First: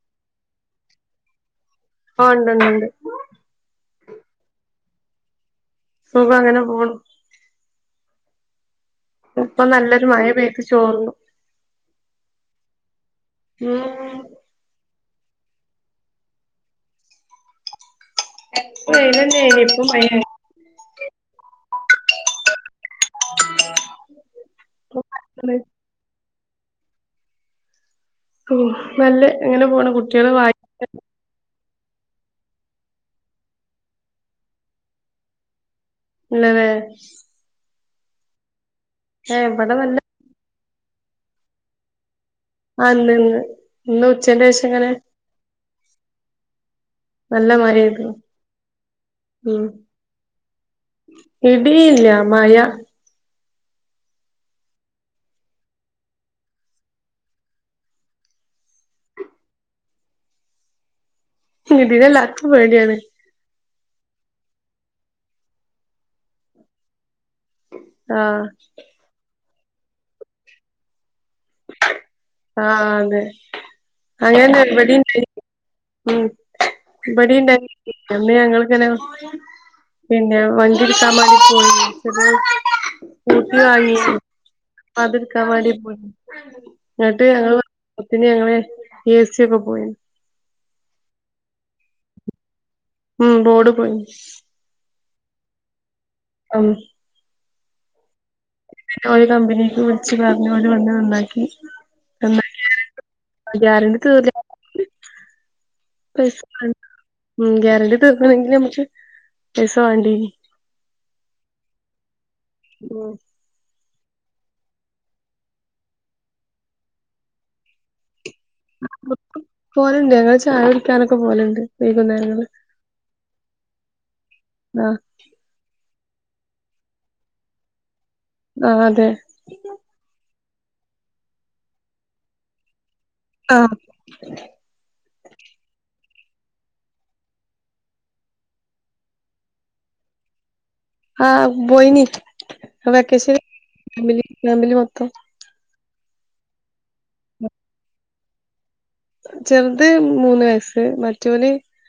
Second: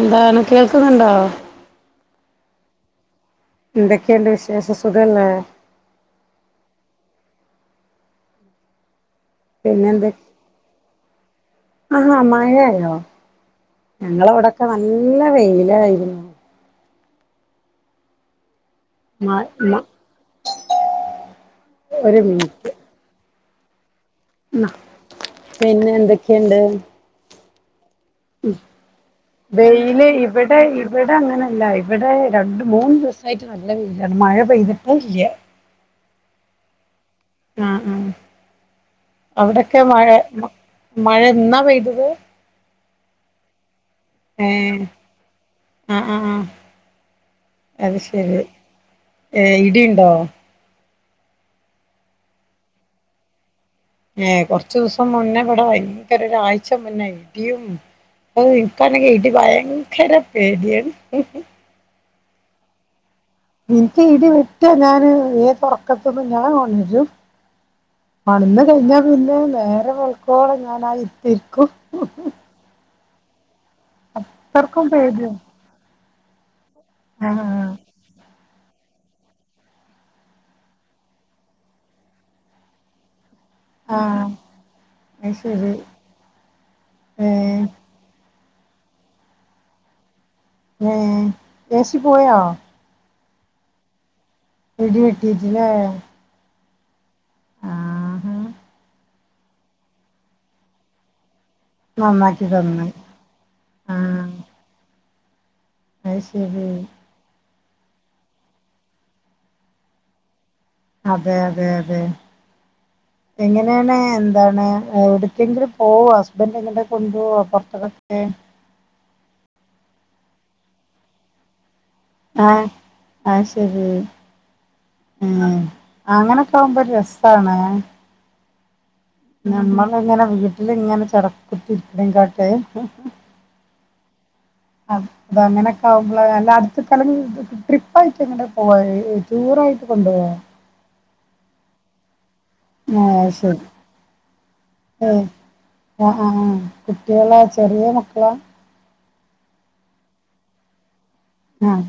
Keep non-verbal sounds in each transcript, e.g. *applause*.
എന്താണ് കേൾക്കുന്നുണ്ടോ ആ ണ്ട് ണ്ട് ണ്ട് എന്തൊക്കെണ്ട് വിശേഷം സുഖല്ലേ സുഖം അങ്ങനെപോണ് ഇപ്പൊ പിന്നെ നല്ലൊരു എന്തൊ മഴപെയ്ത് ചോർന്നു ആഹാ മഴയായോ ഉം ഞങ്ങളവിടൊക്കെ ന ല്ല വെയിലായിരുന്നു ഇപ്പൊ മ വെയിലെന്നെനി ഇപ്പൊ മ മഴ ആയി ഒരു മിനിറ്റ് ക്ക *unintelligible* പിന്നെ എന്തൊക്കെണ്ട് ഉം നല്ല ഇങ്ങനെ പോണ് വെയില് കുട്ടികള് ഇവിടെ, ഇവിടെ അങ്ങനെല്ലയി. ഇവിടെ രണ്ട് മൂന്ന് ദിവസായിട്ട് നല്ല വെയിലാണ് മഴ പെയ്തിട്ടേ ഇല്ല. *unintelligible* അ അ. ഏ ഇവിടെ അവിടൊക്കെ നല്ല മഴ മഴ ഇന്നാ പെയ്തത്. ആ. *unintelligible* ഇന്ന് ഉച്ചേന്റെ ശേഷങ്ങനെ. അഅ ആ അത് മഴയായിരുന്നു ശരി. ഏ ഉം ഇടിണ്ടോ? ഇടിയില്ല. മഴ ഏ കൊറച്ചു ദിവസം മുന്നേവിടാ ഭയങ്കരരൊഴ്ച മുന്നേ ഇടിം. ഏ, ഇനിക്കാനെ ഇടി ഭയങ്കര പേടി ഇടീനെ എല്ലാർക്കും പേടിയാണ്. എനിക്ക് ഇടി വെട്ട്യാ ഞാന് ഏതൊറക്കത്തിന്നും ഞാൻ ഉണരും. ആഹ് ഉണർന്നു കഴിഞ്ഞാ പിന്നെ നേരം വെളുക്കുവോളം ഞാനാ ഇരിപ്പിരിക്കും. ആ അതെ അങ്ങനാ അത്രക്കും ഇവിടേം *unintelligible* പേടിയാ മ്. ഇബടിം *inaudible* ആഹ് *unintelligible* പിന്നെ, വണ്ടിടുക്കാ വേണ്ടിട്ട് *unintelligible* സുകൂട്ടി വാങ്ങി. ആഹ് അത് അതെടുക്കാൻ ശരി വേണ്ടി പോയി. എന്നിട്ട് ഏഹ് ഞങ്ങള്തിന് ഞങ്ങളെ എ സി ഒക്കെ പോയി. ഏ, ഏസി പോയാ? ഉം ബോർഡ് പോയി. ടി വെട്ടീ റ്റ് ലെ ആഹ ഓല് കമ്പനിക്ക് വിളിച്ച് പറഞ്ഞ ഓരു വന്ന് നന്നാ ക്കി നന്നാക്കി തന്ന് ഗ്യാരണ്ടി ആഹ തീർന്നില്ല പൈസ അയ്ഷരി വേണ്ട ഉം ഗ്യാരണ്ടി തീർക്കണങ്കിൽ അമ്മക്ക് പൈസ വണ്ടേനി അതെ അതെ അതെ ഉം എങ്ങനേ ണ് ന്താണ് എവിടക്കെങ്കിലും പോവോ ഹസ്ബൻ് എങ്ങട്ടേങ്കിലും കൊണ്ടൊവോ പ്പുറത്ത്ക്കൊക്കെ പ്പൊ പ്പൊ പോല്ണ്ട് ഞങ്ങള് ചായടി ക്കാനൊക്കെ പോലുണ്ട്. ആഹ് ആഹ ശരി ആഹ് ആഹ. അങ്ങനൊകാവുമ്പോ ഒരസാണ്. ആഹഅതെ നമ്മളങ്ങനെ വീട്ടിലിങ്ങനെ ചടകുത്തിര്ക്ണ കാട്ടി ആഹ് അത ങ്ങനെക്കെ ആവും. ളെ ല്ലട്ത്കാണങ്കി ട്രിപ്പായിട്ട് ങ്ങട്ടേ പോവേ ടൂറായിട്ട് കൊണ്ടവേ. ആഹ പൊയ്നി അ ആഹ് അത് വക്കേശന ശരി മിൽ ഫാമിലി മൊത്തം. ആ ആ കുട്ടികളോ ചെറീയ മക്കളാ? ചെറ്ത് മൂന്ന് വയസ്സ് മറ്റോ ല് ആഹ്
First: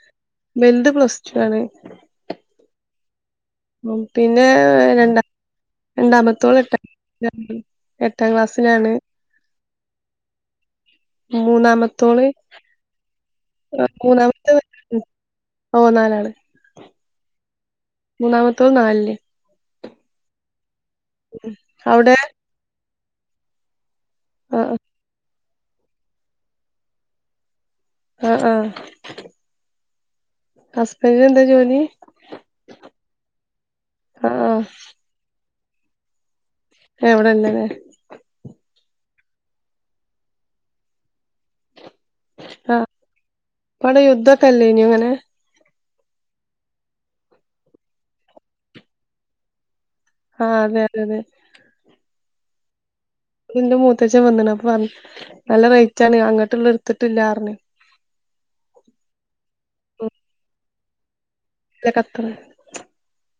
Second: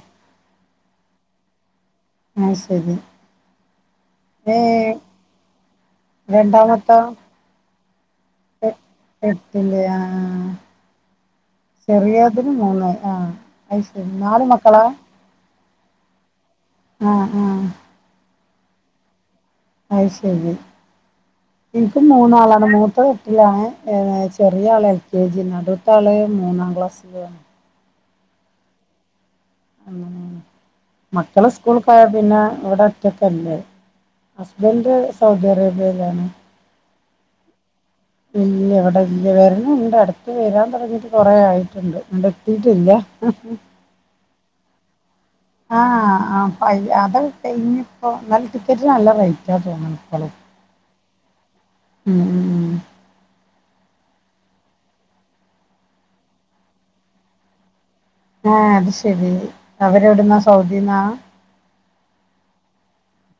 ബെന്തു പ്ലസ്റ്റു ആണ് ആഹ് ശരി മം പിന്നെ ഏഹ് രണ്ട രണ്ടാമത്തോള് *inaudible* എട്ടാം ക്ലാസ്സില് യ എട്ടില്ല ആ മൂന്നാമത്തോള ആഹ് അത് *unintelligible* ശരി നാല് മൂന്നാമത്തെ മക്കളാ ഓ നാലാള് ആഹ ആ.. മൂന്നാമത്തോ നാല്ല്. അയ് ശരി ൻക്ക് അവിടെ മൂന്നാളാണ് മൂത്തെ എട്ടിലാണ്. ഏ ആ ചെറിയാൾ എൽ കെ ജി നടുത്തള് മൂന്നാം ക്ലാസ്ലുവാ. ആഹ ആഹ. മക്കള് ജോലി സ്കൂൾകോയ പിന്നെ ഇവിട ഒറ്റക്കെല്ലേ. ആ ആ ഹസ്ബൻഡ് സൗദി അറേബ്യയിലാണ് എ വിടെ ല്ല ലെ ല്ല്യ വര്ണ് ണ്ട് അടത്ത് വരാൻ തുടങ്ങിട്ട് കൊറെ ആായിറ്റ്ണ്ട് ഇങ്ങട്ട് എത്തിട്ടില്ല. ക്കല്ലേയ്നോ ങ്ങനെ. ആഹ ആ ഫയ് അതയ് കഴിഞ്പ്പോ ന്നാൽ ടിക്കറ്റ്ന് നല്ല റേറ്റാ തോന്ന് ണ്. ആഹ അതെ അതെ അതെ ഉം ഉ ഉം ന്റെ മൂത്തച്ചവന്ന്ണ്. അപ്പപർ നല്ല റേറ്റണ് അങ്ങട്ട്ള് ഇട്ത്തിട്ടില്ലാർഞ്. ആഹ അത് ശരി അവരെവിടുന്നാ സൗദിന്നാ ല്ല ഖത്തർ.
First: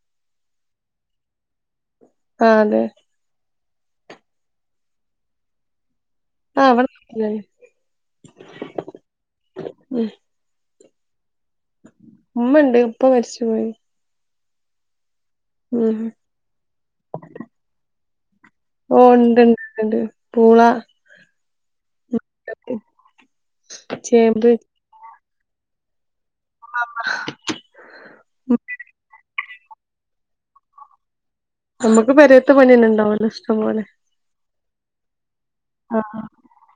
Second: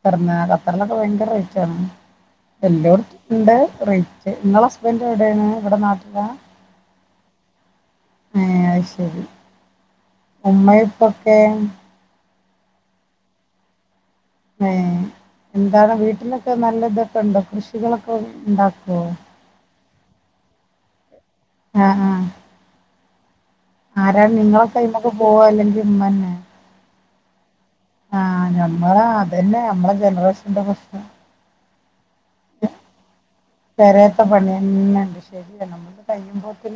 തൃല കത്തർലൊക്കെ ഭയങ്കര റേറ്റ്ണ്ട് ആ അതെ എല്ലോട് ത്ത് ണ്ട് റേറ്റ് ങ്ങള ഹസ്ബൻഡ് എവിടെയണ് ഇവിടെ നാട്ട താ ആ അവിടെ ഏ അഹ്ശരി ഉം ഉമ്മയും. ഓക്കെ മ്മണ്ട് ഇപ്പ മരിച്ചു പോയി. എ ന്താണ് ഉം വീട്ടിലൊക്കെ നല്ല ഇതൊക്കെണ്ടോ കൃഷികളൊക്കെ ഓ ഇണ്ടാക്കോ ഉണ്ട്ണ്ട്ണ്ട് പൂള ആഹ ആഹ. യോക്കെ. ആരാണ് നിങ്ങള കൈ്മക്ക് പോവാ അല്ലെങ്കി *unintelligible* ഉം ആ. ഞമ്മൾ, അതന്നെ നമ്മളെ ജനറേഷന്റെ പ്രശ്നം. നമ്മുക്ക് പെരേത്തെ പണി തന്നെ ഉണ്ടാവല്ലോ. ഇഷ്ടം പോലെ പേരെത്തെ പണിന്നെ. ആ *inaudible*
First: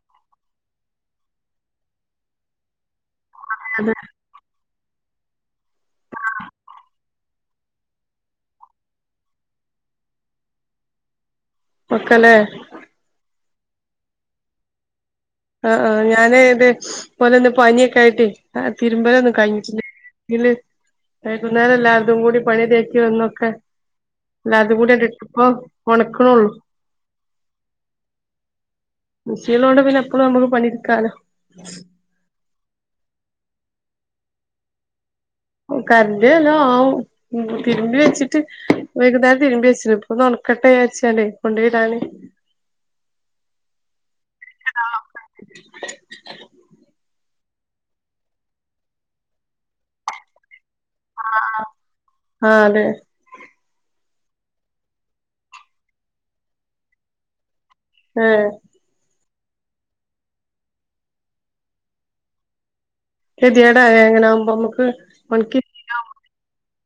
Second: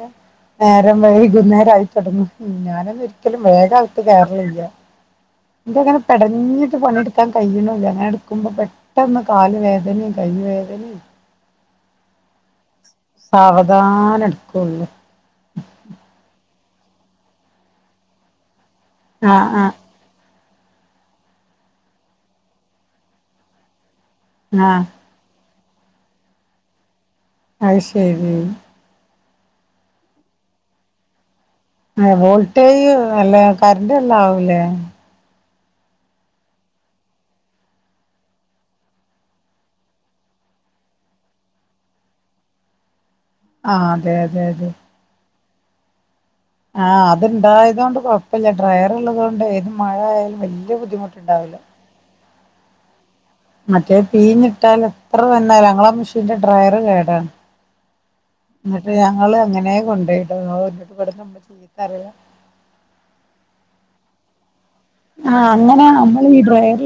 നേരം വൈകുന്നേരംമായിയി തുടങ്ങും. ഞാനൊന്നും ഒരിക്കലും *unintelligible* കയറിലില്ല. ഉം ഇബടെ പെടഞ്ഞിട്ട് പണിയെടുക്കാൻ കഴിയണില്ല. അങ്ങനെ എടുക്കുമ്പോ പെട്ടന്ന് കാല് വേദനയും കൈ വേ തന *unintelligible* സാവധാനം എടുക്കുള്ളു. ആ ആ. ഞാനേ ഇതേ പോലെന്നെ പനിയൊക്കെആയിട്ട് തിരുമ്പല ഒന്നും ആഹ് കഴിഞ്ഞി ആഹ് പിന്നെ വൈകുന്നേരം എല്ലാര്തും കൂടി പണി തേക്കി വന്നൊക്കെ എല്ലാര്തും ആഹ് കൂടി *unintelligible* ഉണക്കണള്ളു. അത് ശരി. *unintelligible* കൊണ്ട് പിന്നെ എപ്പളും നമുക്ക് പണിട്ക്കാലോ കരണ്ട് നല്ലോ ആവോലെ. കരണ്ട് നല്ലോ ആവും. തിരുമ്പി വെച്ചിട്ട്, വൈകുന്നേരം തിരുമ്പി വെച്ചു, ഇപ്പൊ ഒന്നു ഒക്കെ തേച്ചാൽ കൊണ്ടോയിടാൻ അ. അതെ അതെ അതെ. ഉം ആ. അത്ണ്ടായതൊണ്ട് കുഴപ്പല്ല. ഡ്രയർ ഉള്ളതുകൊണ്ട് *inaudible* ബുദ്ദിമുട്ടുണ്ടാവൂല ഉ മറ്റേ പീഞ്ഞുട്ടാൽ എത്ര *inaudible* ഞങ്ങളെ മെഷീന്റെ ഡ്രോയറ് കേടാണ്. ഏഹ് എന്നട്ട് ഞങ്ങള്. അങ്ങനെ കൊണ്ടോയിടും. കെതേടലെ അങ്ങനെ ആവുമ്പോ. ആഹ അങ്ങനെ അമ്മളീ ഡ്രോയർ.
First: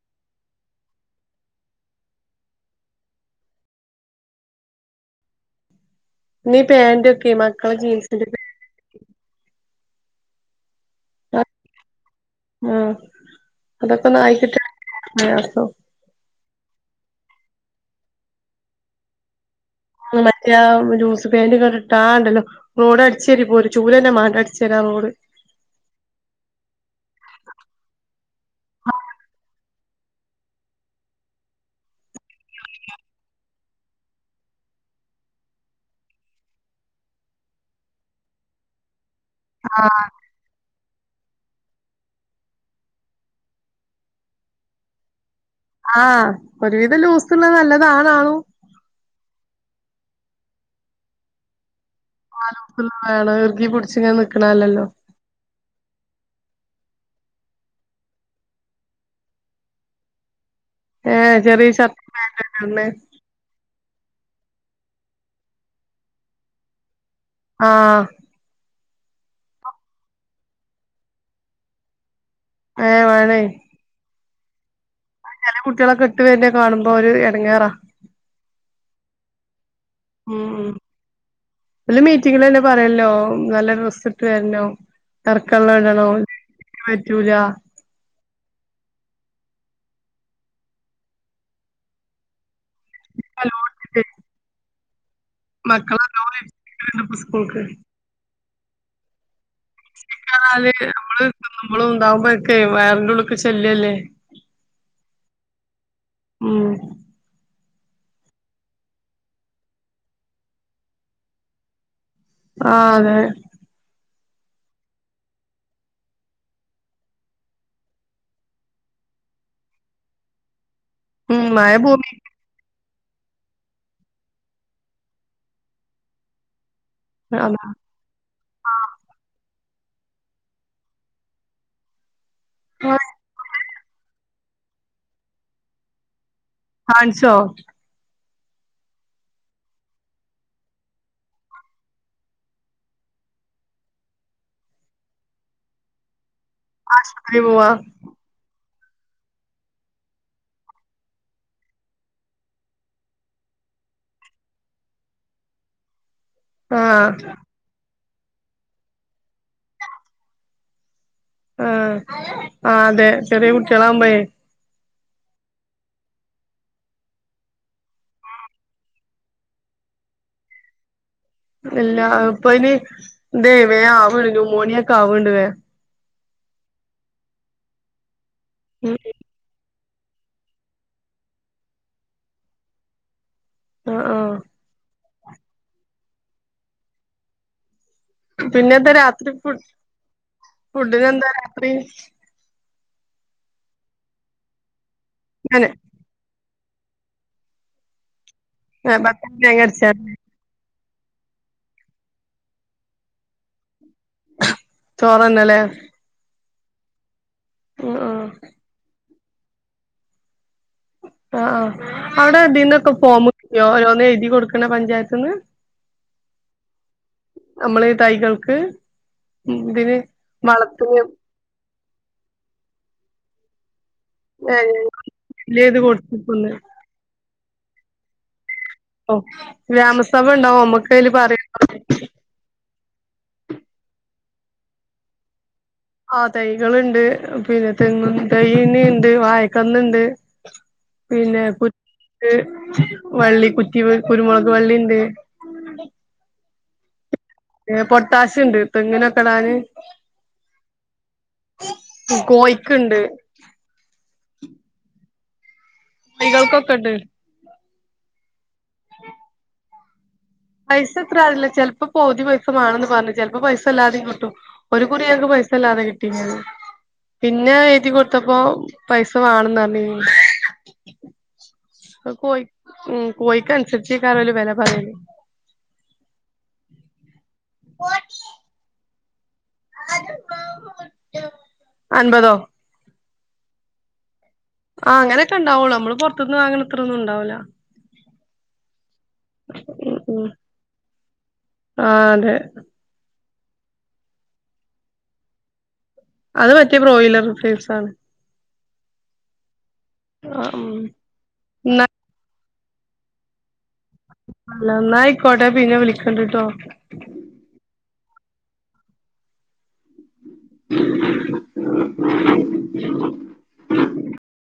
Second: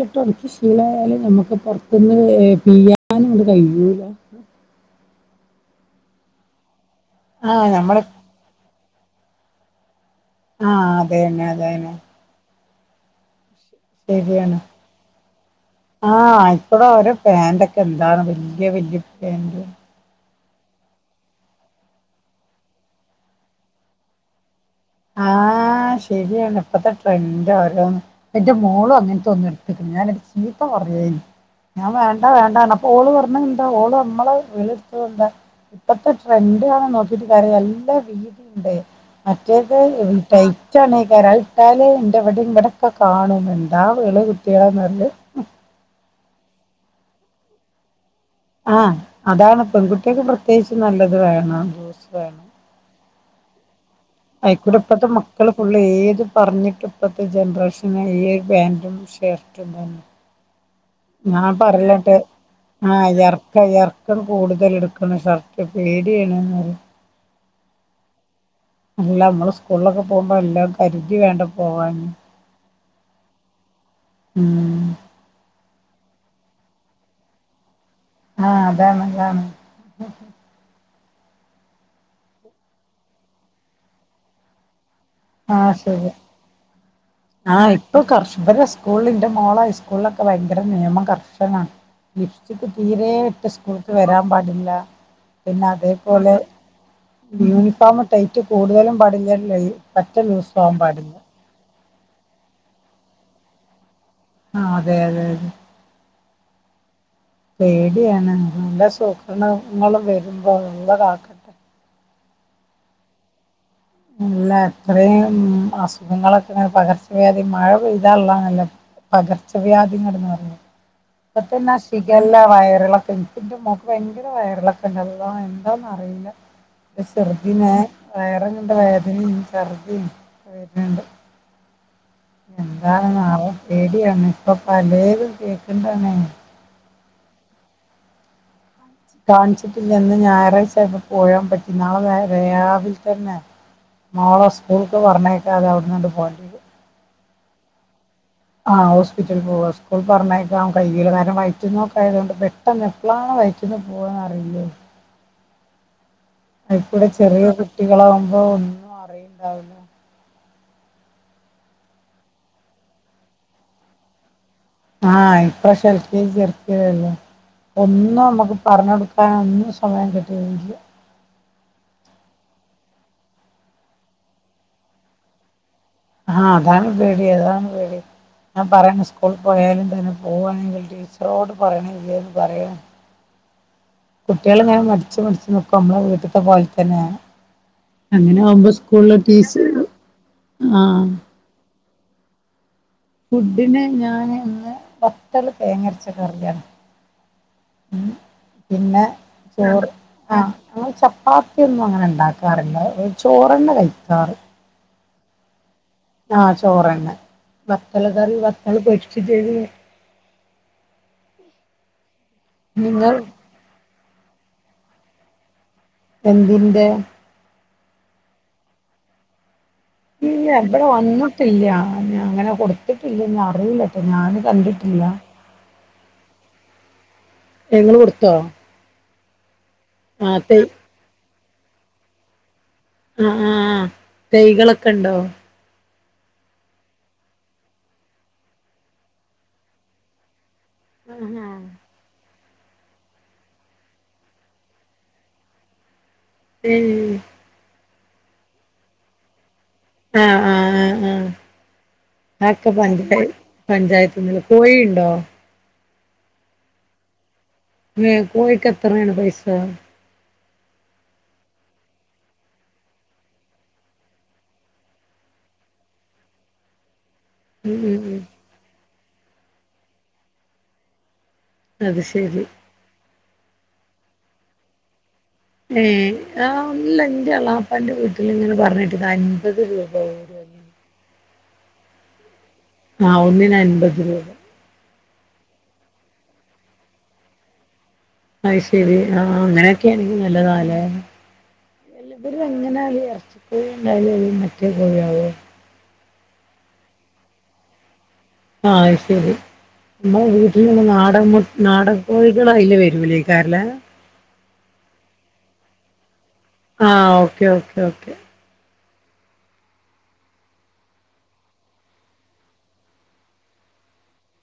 ശീലായാലും നമ്മുക്ക് പൊറത്തുന്ന് പീയാൻ ഇങ്ങട്ട് കഴിയൂല. നീ പാൻറ് ഒക്കെ ആ മക്കളെ ഞമ്മള് ജീൻസിന്റെ ആഹ് അതെ തന്നെ അതെ തന്നെ ആഹ് അതൊക്കെ ഒന്ന് ആയി ശരിയാണ് കിട്ടാൻ പ്രയാസം ആഹ് ആ ഇപ്പള് അവരെ പാന്റ ഒക്കെ എന്താണ് വല്യ വലു പാന്റ് മറ്റേ ജൂസ് പെയിന്റ് ഇട്ടിട്ടാണ്ടല്ലോ റോട് അടിച്ചേരി പോയി ഒരു ചൂല തന്നെ മാണ്ട അടി ആഹ് ശരിയാണ് ഇപ്പത്തെ ട്രെൻഡ ഓരോ എന്റെ മോളും അങ്ങനെ തൊന്ന് എട *unintelligible* ഞാന്ചീത്ത പറഞ്ഞ ഞാൻ വേണ്ട വേണ്ടാന്ന് പറഞപ്പോ ഓള് പറഞ് ഓള് നമ്മളെ വെള് എടുത്തത് കൊണ്ടാ ഇപ്പഴത്തെ ട്രെൻഡ് ആണ് നോക്കിട്ട് കര്യല്ല നല്ല വീതി ണ്ട് മറ്റേത് ആഹ് ടെ ടൈറ്റാനിക്കരം അത് ഇട്ടാല് ഇന്റെ ഇവിടെ ഇവിടെൊക്കെ കാണും എന്താ വെള് കുട്ടികളെ എന്നറിയേ ആഹ് ഒരുവിധം ലൂസ് ഉള്ളത് നല്ലതാണാണും ആ അതാണ് പെൺകുട്ടിയക്ക് പ്രത്യേകിച്ച് നല്ലത് വേണം ലൂസ് ആ സോപ് ഇല്ല ആള് ഇറികി പിടിച്ച് അയിക്കുടി ഇപ്പഴത്തെ മക്കള് ഫുള്ളള് ഏത് പറഞ്ഞിട്ട് ഇപ്പത്ത് ജനറേഷനാല്ലെ ഈ ഒരു പാന്റും ഷർ്ടും തന്നു ഏഹ് ഞാൻ ചെറിയ ഷർട്ടും പറല്ട്ട് പാന്റും ഒക്കെ ഇടണേ ആ ഇർക്ക ഇർ ഇറക്കം കൂടുതല് എടുക്കണം സഷർട്ട് പേടിയാണ് ന്ന് പറയും ആഹ് അല്ല നമ്മള് സ്കൂളിലൊക്കെ പോകുമ്പോ എല്ലാം കരുതി വേണ്ടെ പോവാന് ഏഹ് വേണം ഉം ചില കുട്ടികളൊക്കെ ഇട്ട് വര്നയ് കാണുമ്പോൾ ഒരു ഇടങ്ങേറാ ആ അതാണ് അതാണ്. ഉം ഉം ഓല മീറ്റിങ്ങിലന്നെ പറയല്ലോ നല്ല ഡ്രസ്സ് ഇട്ട് വരന്നം ഇറക്കള്ളം ആഹ് ഇടണം ശരി പറ്റൂല ആഹ് ഇപ്പൊ കർഷകരെ സ്കൂളിന്റെ മോള ഹൈസ്കൂളി ഒക്കെ ഭയങ്കര നിയമം കർശനാണ് ലിപ്സ്റ്റിക് തീരെ ഇട്ട് സ്കൂൾക്ക് നല്ലോണംണ്ട് വരാൻ പാടില്ല പിന്നെ മക്കള് അതേപോലെ നല്ലോണം ഇരിക്ക്ണ്ട് ഇപ്പൊ സ്കൂൾക്ക് യൂണിഫോമ് ടൈറ്റ് കൂടുതലും പാടില്ല *unintelligible* പറ്റെ ലൂസും പറഞ്ഞാല് ആവാൻ പാടില്ല നമ്മള് ഇണ്ടാവുമ്പോക്കെ വയ്റിന്റെ ഉള്ള്ക്ക് ശല്യല്ലേ ആ അതെ അതെ അതെ ഉം പേടിയാണ് നല്ല സൂക്രണങ്ങള് വരുമ്പോ അള്ളാ കാക്കട്ടെ ആ അതെ ഇല്ല ഇത്രീം അസുഖങ്ങളൊക്കെങ്ങനെ പകർച്ചവ്യാധി മഴ പെയ്താള്ളെണല്ലോ പകർച്ചവ്യാധി *unintelligible* ഉം മഴ ഇപ്പത്തന്നെ ഭൂമി ഷിഖല്ല വയറിള എനിക്ക് എന്റെ മ്മാക്ക് ഭയങ്കര വയറിളക്കണ്ട് അള്ളാ എന്താന്ന് അറിയില്ല അതാ ദിനെ വയറെ കണ്ട് വേദനയും വെര്ണ്ട് എന്താണാവോ പേടിയാണ് ഇപ്പൊ പലേതും കേക്ക്ണ്ടാണെയ്‌ ന്ച്ചോ കാണിച്ചിട്ടില്ലന്ന് ഞായറായിച്ചേണ് പോയാൻ പറ്റി നാളെ വേറെ രാവില് തന്നെ നാളെ സ്കൂൾക്ക് പറഞ്ഞേക്കാതെ അവിട്ന്നണ്ട് പോയ *unintelligible* ആഹ് ഹോസ്പിറ്റലിൽ പോവാ സ്കൂൾക്ക് പറഞയക്കാൻ കയ്യൂല കാരണം വായറ്റിന്നോക്ക ആയത് കൊണ്ട് പെട്ടെന്ന് എപ്പോളാണ് വയ റ്റ്ന്ന് പോവാന്ന്റിയില്ലേ അയിക്കുടെ ആഹ് ചെറിയ കുട്ടികളാവുമ്പോ ഒന്നും അറിയണ്ടാവില്ല ആഹ ആ അതെ ചെറ്യേകുട്ടേളാവുമ്പേ ആഹ ഇപ്പോ *unintelligible* ഒന്നും മ്മക്ക് പറഞ്ഞൊടുക്കാൻ ഒന്നും സമയം കിട്ടി *unintelligible* ഇല്ല ഇപ്പ ഇനി *unintelligible* വേ ആവണ്ട് ന്യൂമോണിയ ഒക്കെ ആവണ്ട് ലേ. ആഹ അതാണ് പേടി അതാണ് പേടി ഞാൻ ഉം പറയണ സ്കൂള് പോയാലും. *unintelligible* പോവാണെങ്കിൽ ടീച്ചറോട് പറയണം. *unintelligible* ആഹ് ആഹ് കുട്ടികള ഇങ്ങനെ മടിച്ചു മടിച്ച് നിക്കും നമ്മളെ വീട്ടൽത്തെ പോലെതന്നെ. അങ്ങനെ ആകുമ്പോ പിന്നെന്താ രാത്രി ഫു സ്കൂളില് *unintelligible* ആഹ. ഫുഡിനെന്താ രാത്രി ഫുഡിന് ഞാൻ ഇന്ന് വത്തൾ ഞാന് തേങ്ങ *unintelligible* ഉം പിന്നെ ബത്തല് ചോറ് തേങ്ങരച്ച ആ. അ ചപ്പാത്തിഒന്നും അങ്ങനെ ണ്ടാക്കാറില്ല *unintelligible* ചോറെന്നെ കഴിക്കാറ്. *unintelligible* ആഹ ചോറ്ന്നെ ഉം വത്തൽ ഉം കറി വത്തൽ പൊരിച്ചും ചെയ്ത് *unintelligible* ആ ആ അവിടെ *unintelligible* നിങ്ങൾ ഫോമ് കിട്ടിയോ *unintelligible* *unintelligible* പഞ്ചായത്ത്ന്ന് എന്തിന്റെ നമ്മളെ തൈകൾക്ക്. ഇതിന് ഇല്ല ഇവിടെ വളത്തിന് വന്നിട്ടില്ല അങ്ങനെ കൊടുത്തിട്ടില്ല ഇനി അറില്ല. ഞാന് കണ്ടിട്ടില്ല. ഫില്ലെയ്ത് കൊടുത്ത്ക്ക്ന്ന് എ ങ്ങള് കൊടുത്തോ ഓ ഗ്രാമസഭ ആ തൈ ണ്ടാവോ മ്മക്കയില് പറയാ. ആ ആഹ് തൈകളൊക്കെ ണ്ടോ ആ തൈകളുണ്ട് പിന്നെ തെങ്ങ് തൈയുണ്ട് വായക്കന്നിണ്ട്. പിന്നെ ആ *unintelligible* വള്ളി കുറ്റി കുരുമുളക് വള്ളിണ്ട്. ഉം പൊട്ടാസ്യണ്ട് തെങ്ങിനൊക്കെ ഇടാന്. *inaudible* കോഴിക്ക്ണ്ട് പഞ്ചായത്തിന്ന് കോഴിണ്ടോ തൈകൾക്കൊക്കെ ഉണ്ട്. *unintelligible* കോഴിക്കെത്രേണ് പൈസാ പൈസ എത്ര അറില്ല ചിലപ്പോ പൊതി പൈസമാണന്ന് പറഞ്ഞു. ചെലപ്പോ പൈസ അല്ലാതെയും കിട്ടും ഒരു കുറി *unintelligible* *unintelligible* കിട്ടിക്ണ് പിന്നെ ഉം എഴുതി ഉം ഉം കൊടുത്തപ്പോ പൈസ വേണംന്ന് പറഞ്ഞ്. അത് കോഴി ശരി ഉം കോഴിക്ക് അനുസരിച്ച് ആയിക്കാരം ഓര് വെല പറയല്. ഏ ആ അല്ല ഇന്റെ എളാപ്പാന്റെ വീട്ടിൽ ഇങ്ങനെ പറഞ്ഞ് *unintelligible* *unintelligible* *inaudible* അൻപതോ ആ ഒന്നിന് അൻപത് രൂപ. ആഹ അങ്ങനൊക്കെ ഉണ്ടാവുള്ളൂ നമ്മള് പുറത്തനിന്ന് വാങ്ങണത്ര ഒന്നും ഉണ്ടാവൂല. അയ്‌ശെരി ഉം അങ്ങനൊക്കെണെങ്കി ഉം നല്ലതാ ലേ. ആ അതെ *unintelligible* അത് പറ്റിയ ബ്രോയിലർ *unintelligible* ആണ്. ആഹ അയ്‌ശെരി മ്മൾ ആ ഉം വീട്ടിൽ നാടൻ *unintelligible* ന്നാ നാടൻകോഴി. *unintelligible* *unintelligible* ന്നാ അയ്ക്കോട്ട പിന്നെ. *unintelligible* ആഹ ഓക്കെ ഓക്കെ ഓക്കേ. *inaudible*